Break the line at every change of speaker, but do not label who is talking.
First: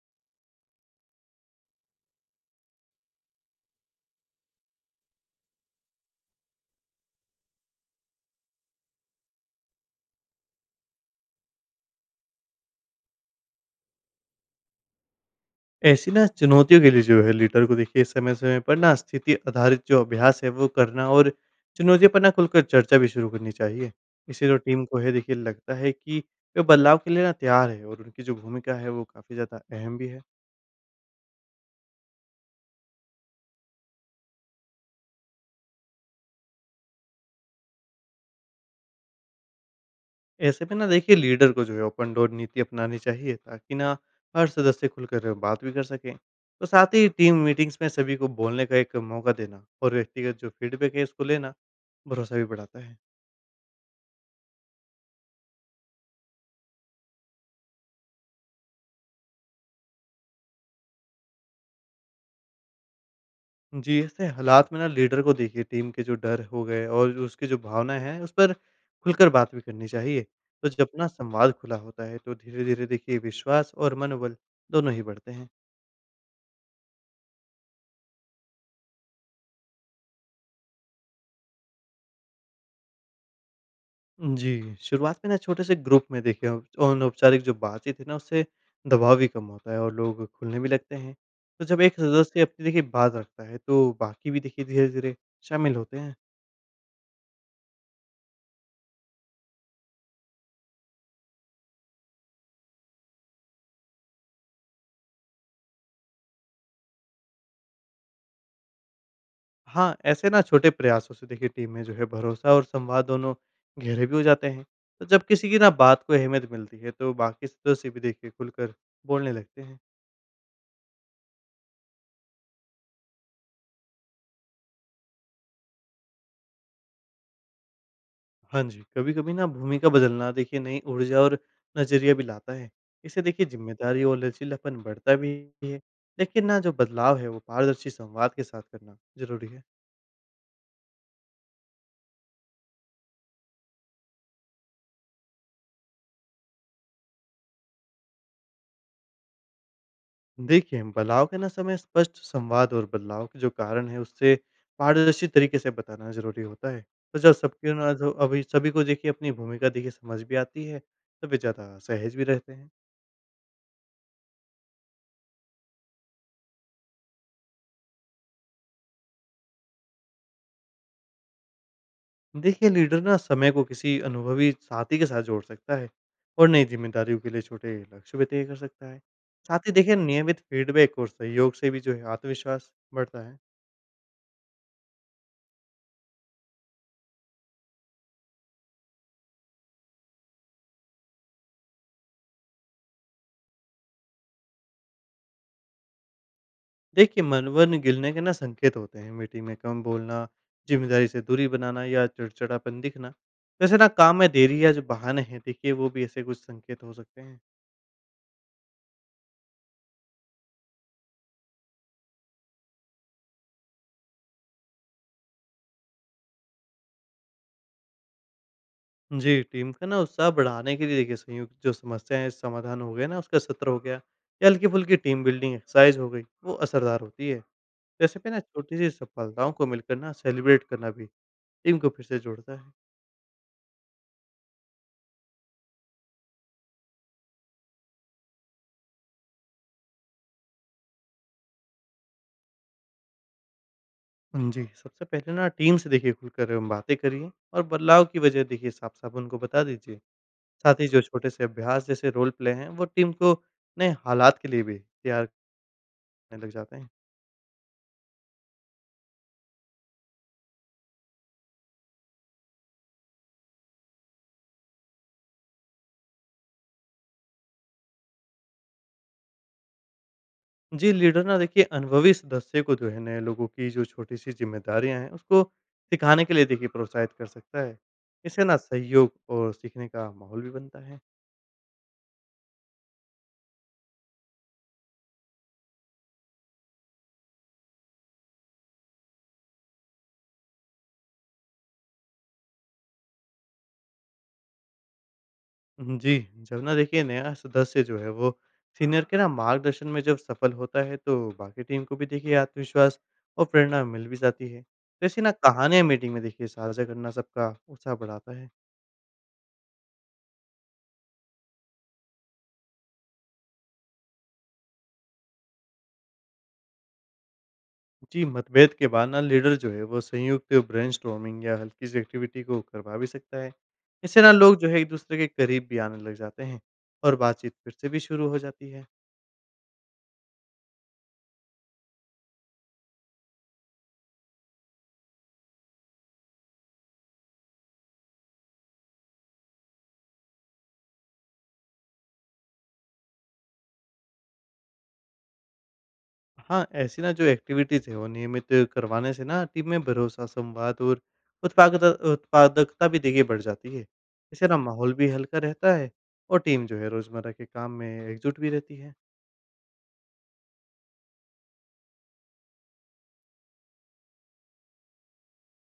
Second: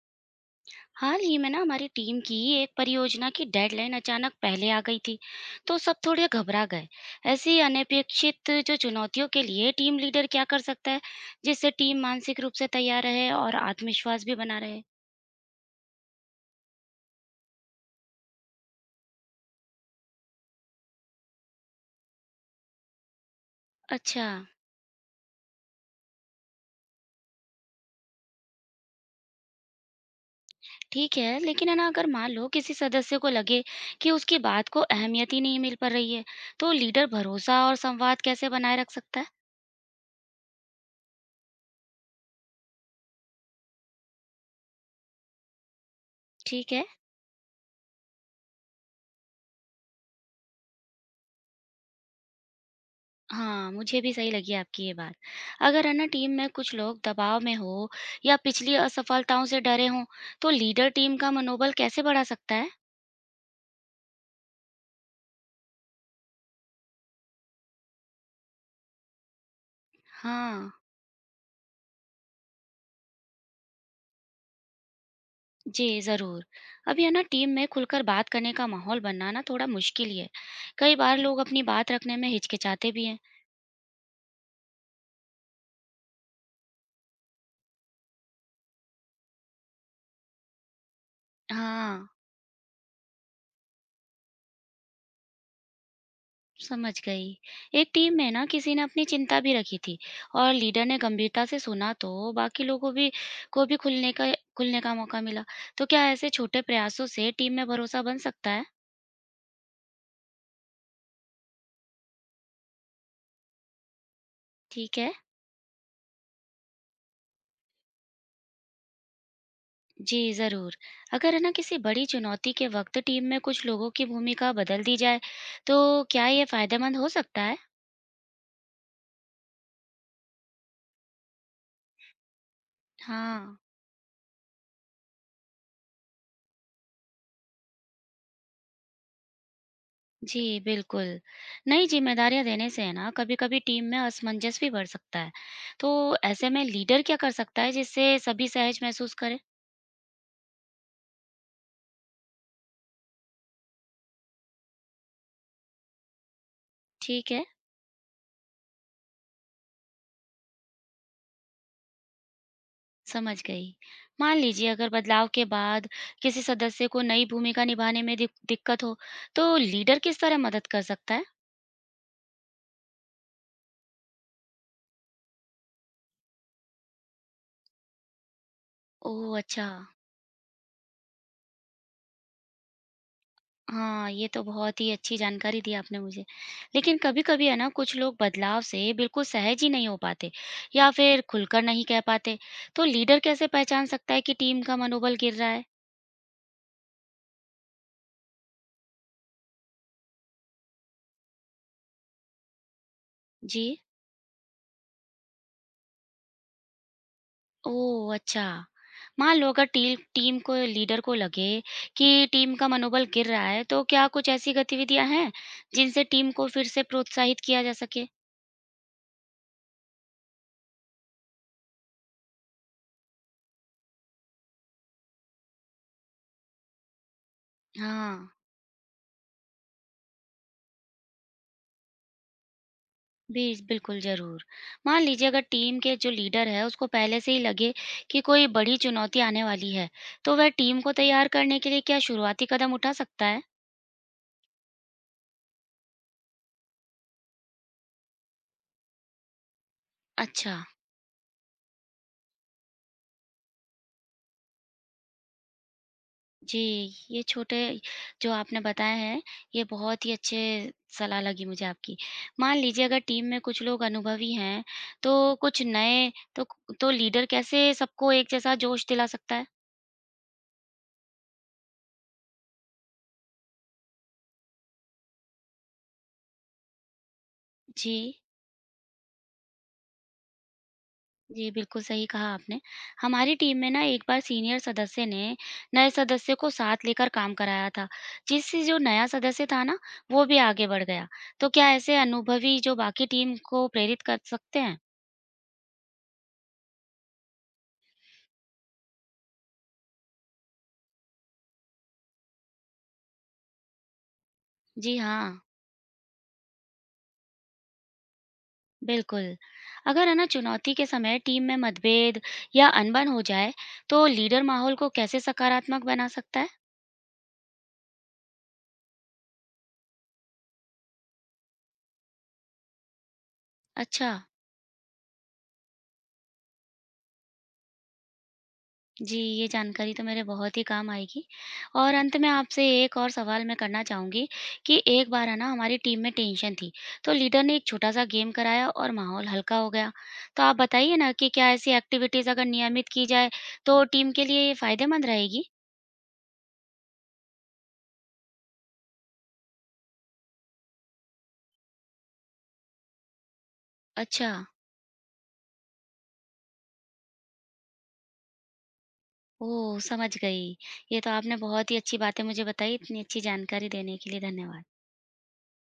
हाल ही में ना हमारी टीम की एक परियोजना की डेडलाइन अचानक पहले आ गई थी। तो सब थोड़े घबरा गए। ऐसी अनपेक्षित जो चुनौतियों के लिए टीम लीडर क्या कर सकता है जिससे टीम मानसिक रूप से तैयार रहे और आत्मविश्वास भी बना रहे?
ऐसी ना चुनौतियों के लिए जो है लीडर को देखिए समय-समय पर ना स्थिति आधारित जो अभ्यास है वो करना और चुनौतियों पर ना खुलकर चर्चा भी शुरू करनी चाहिए।
अच्छा।
इससे जो टीम को है देखिए लगता है कि वो बदलाव के लिए ना तैयार है और उनकी जो भूमिका है वो काफ़ी ज़्यादा अहम भी है।
ठीक है, लेकिन है ना, अगर मान लो किसी सदस्य को लगे कि उसकी बात को अहमियत ही नहीं मिल पा रही है, तो लीडर भरोसा और संवाद कैसे बनाए रख सकता है?
ऐसे में ना देखिए लीडर को जो है ओपन डोर नीति अपनानी चाहिए ताकि ना हर सदस्य खुलकर बात भी कर सकें। तो
ठीक है।
साथ ही टीम मीटिंग्स में सभी को बोलने का एक मौका देना और व्यक्तिगत जो फीडबैक है उसको लेना भरोसा भी बढ़ाता है।
हाँ, मुझे भी सही लगी आपकी ये बात। अगर है ना टीम में कुछ लोग दबाव में हो या पिछली असफलताओं से डरे हों, तो लीडर टीम का मनोबल कैसे बढ़ा सकता है?
जी, ऐसे हालात में ना लीडर को देखिए टीम के जो डर हो गए और जो उसकी जो भावनाएँ हैं, उस पर खुलकर बात भी करनी चाहिए। तो
हाँ,
जब ना संवाद खुला होता है, तो धीरे-धीरे देखिए विश्वास और मनोबल दोनों ही बढ़ते हैं।
जी ज़रूर। अभी है ना टीम में खुलकर बात करने का माहौल बनना ना थोड़ा मुश्किल ही है। कई बार लोग अपनी बात रखने में हिचकिचाते भी हैं।
जी, शुरुआत में ना छोटे से ग्रुप में देखिए अनौपचारिक जो बातचीत है ना, उससे दबाव भी कम होता है और लोग खुलने भी लगते हैं। तो जब एक
हाँ।
सदस्य अपनी देखिए बात रखता है, तो बाकी भी देखिए धीरे-धीरे शामिल होते हैं।
समझ गई। एक टीम में ना किसी ने अपनी चिंता भी रखी थी और लीडर ने गंभीरता से सुना, तो बाकी लोगों भी को भी खुलने का मौका मिला। तो क्या ऐसे छोटे प्रयासों से टीम में भरोसा बन सकता है?
हाँ, ऐसे ना छोटे प्रयासों से देखिए टीम में जो है भरोसा और संवाद दोनों गहरे भी हो जाते हैं।
ठीक
तो
है।
जब किसी की ना बात को अहमियत मिलती है, तो बाकी सदस्य भी देखिए खुलकर बोलने लगते हैं।
जी जरूर। अगर है ना किसी बड़ी चुनौती के वक्त टीम में कुछ लोगों की भूमिका बदल दी जाए, तो क्या ये फायदेमंद हो सकता है?
हाँ जी, कभी-कभी ना भूमिका बदलना देखिए नई ऊर्जा और नज़रिया भी लाता है। इससे देखिए
हाँ
जिम्मेदारी और लचीलापन बढ़ता भी है। लेकिन ना जो बदलाव है वो पारदर्शी संवाद के साथ करना ज़रूरी है।
जी, बिल्कुल। नई ज़िम्मेदारियाँ देने से है ना कभी-कभी टीम में असमंजस भी बढ़ सकता है। तो ऐसे में लीडर क्या कर सकता है जिससे सभी सहज महसूस करें?
देखिए, बदलाव के ना समय स्पष्ट संवाद और बदलाव के जो कारण है उससे पारदर्शी तरीके से बताना ज़रूरी होता है। तो
ठीक
जब
है,
सबकी ना जो अभी सभी को देखिए अपनी भूमिका देखिए समझ भी आती है, तो वे ज़्यादा सहज भी रहते हैं।
समझ गई। मान लीजिए अगर बदलाव के बाद किसी सदस्य को नई भूमिका निभाने में दिक्कत हो, तो लीडर किस तरह मदद कर सकता है?
देखिए, लीडर ना समय को किसी अनुभवी साथी के साथ जोड़ सकता है और नई जिम्मेदारियों के लिए छोटे लक्ष्य भी तय कर सकता है।
ओह!
साथ
अच्छा।
ही देखिए नियमित फीडबैक और सहयोग से भी जो है आत्मविश्वास बढ़ता है।
हाँ, ये तो बहुत ही अच्छी जानकारी दी आपने मुझे। लेकिन कभी-कभी है ना कुछ लोग बदलाव से बिल्कुल सहज ही नहीं हो पाते या फिर खुलकर नहीं कह पाते। तो लीडर कैसे पहचान सकता है कि टीम का मनोबल गिर रहा है?
देखिए, मन-वन गिलने के ना संकेत होते हैं। मीटिंग में कम बोलना, ज़िम्मेदारी से दूरी बनाना या चिड़चिड़ापन दिखना। वैसे
जी।
ना काम में देरी या जो बहाने हैं देखिए वो भी ऐसे कुछ संकेत हो सकते हैं।
ओह! अच्छा। मान लो अगर टील टीम को लीडर को लगे कि टीम का मनोबल गिर रहा है, तो क्या कुछ ऐसी गतिविधियाँ हैं जिनसे टीम को फिर से प्रोत्साहित किया जा सके?
जी, टीम का ना उत्साह बढ़ाने के लिए देखिए संयुक्त जो समस्या है समाधान हो गया ना उसका सत्र हो गया या हल्की-फुल्की टीम बिल्डिंग एक्सरसाइज हो गई, वो असरदार होती है। तो ऐसे पे
हाँ।
ना छोटी-सी सफलताओं को मिलकर ना सेलिब्रेट करना भी टीम को फिर से जोड़ता है।
बीज बिल्कुल, ज़रूर। मान लीजिए अगर टीम के जो लीडर है उसको पहले से ही लगे कि कोई बड़ी चुनौती आने वाली है, तो वह टीम को तैयार करने के लिए क्या शुरुआती कदम उठा सकता है?
जी, सबसे पहले ना टीम से देखिए खुलकर बातें करिए और बदलाव की वजह देखिए साफ-साफ उनको बता दीजिए।
अच्छा।
साथ ही जो छोटे से अभ्यास जैसे रोल प्ले हैं वो टीम को नए हालात के लिए भी तैयार करने लग
जी,
जाते हैं।
ये छोटे जो आपने बताए हैं, ये बहुत ही अच्छे सलाह लगी मुझे आपकी। मान लीजिए अगर टीम में कुछ लोग अनुभवी हैं, तो कुछ नए तो क तो लीडर कैसे सबको एक जैसा जोश दिला सकता है?
जी लीडर ना देखिए अनुभवी सदस्य को जो है नए लोगों की जो छोटी सी जिम्मेदारियां हैं उसको सिखाने के लिए देखिए प्रोत्साहित कर सकता है।
जी।
इससे ना सहयोग और सीखने का माहौल भी बनता है।
जी, बिल्कुल सही कहा आपने। हमारी टीम में ना एक बार सीनियर सदस्य ने नए सदस्य को साथ लेकर काम कराया था, जिससे जो नया सदस्य था ना, वो भी आगे बढ़ गया। तो क्या ऐसे अनुभवी जो बाकी टीम को प्रेरित कर सकते हैं?
जी, जब ना देखिए नया सदस्य जो है वो सीनियर के ना मार्गदर्शन में जब सफल होता है, तो बाकी टीम को भी देखिए आत्मविश्वास और प्रेरणा मिल भी जाती है।
जी
तो ऐसी ना
हाँ,
कहानियां मीटिंग में देखिए साझा करना सबका उत्साह बढ़ाता है।
बिल्कुल। अगर है ना चुनौती के समय टीम में मतभेद या अनबन हो जाए, तो लीडर माहौल को कैसे सकारात्मक बना सकता है?
जी, मतभेद के बाद ना लीडर जो है वो संयुक्त ब्रेनस्टॉर्मिंग या हल्की सी एक्टिविटी को करवा भी सकता है।
अच्छा।
इससे ना लोग जो है एक-दूसरे के करीब भी आने लग जाते हैं और बातचीत फिर से भी शुरू हो जाती है।
जी, ये जानकारी तो मेरे बहुत ही काम आएगी। और अंत में आपसे एक और सवाल मैं करना चाहूँगी कि एक बार है ना हमारी टीम में टेंशन थी, तो लीडर ने एक छोटा-सा गेम कराया और माहौल हल्का हो गया। तो आप बताइए ना कि क्या ऐसी एक्टिविटीज़ अगर नियमित की जाए, तो टीम के लिए ये फ़ायदेमंद रहेगी?
हाँ, ऐसी ना जो एक्टिविटीज़ है वो नियमित करवाने से ना टीम में भरोसा, संवाद और उत्पादकता उत्पादकता भी देखिए बढ़ जाती है।
अच्छा,
इससे ना माहौल भी हल्का रहता है और टीम जो है रोज़मर्रा के काम में एकजुट भी रहती है।
ओह! समझ गई। ये तो आपने बहुत ही अच्छी बातें मुझे बताई, इतनी अच्छी जानकारी देने के लिए धन्यवाद।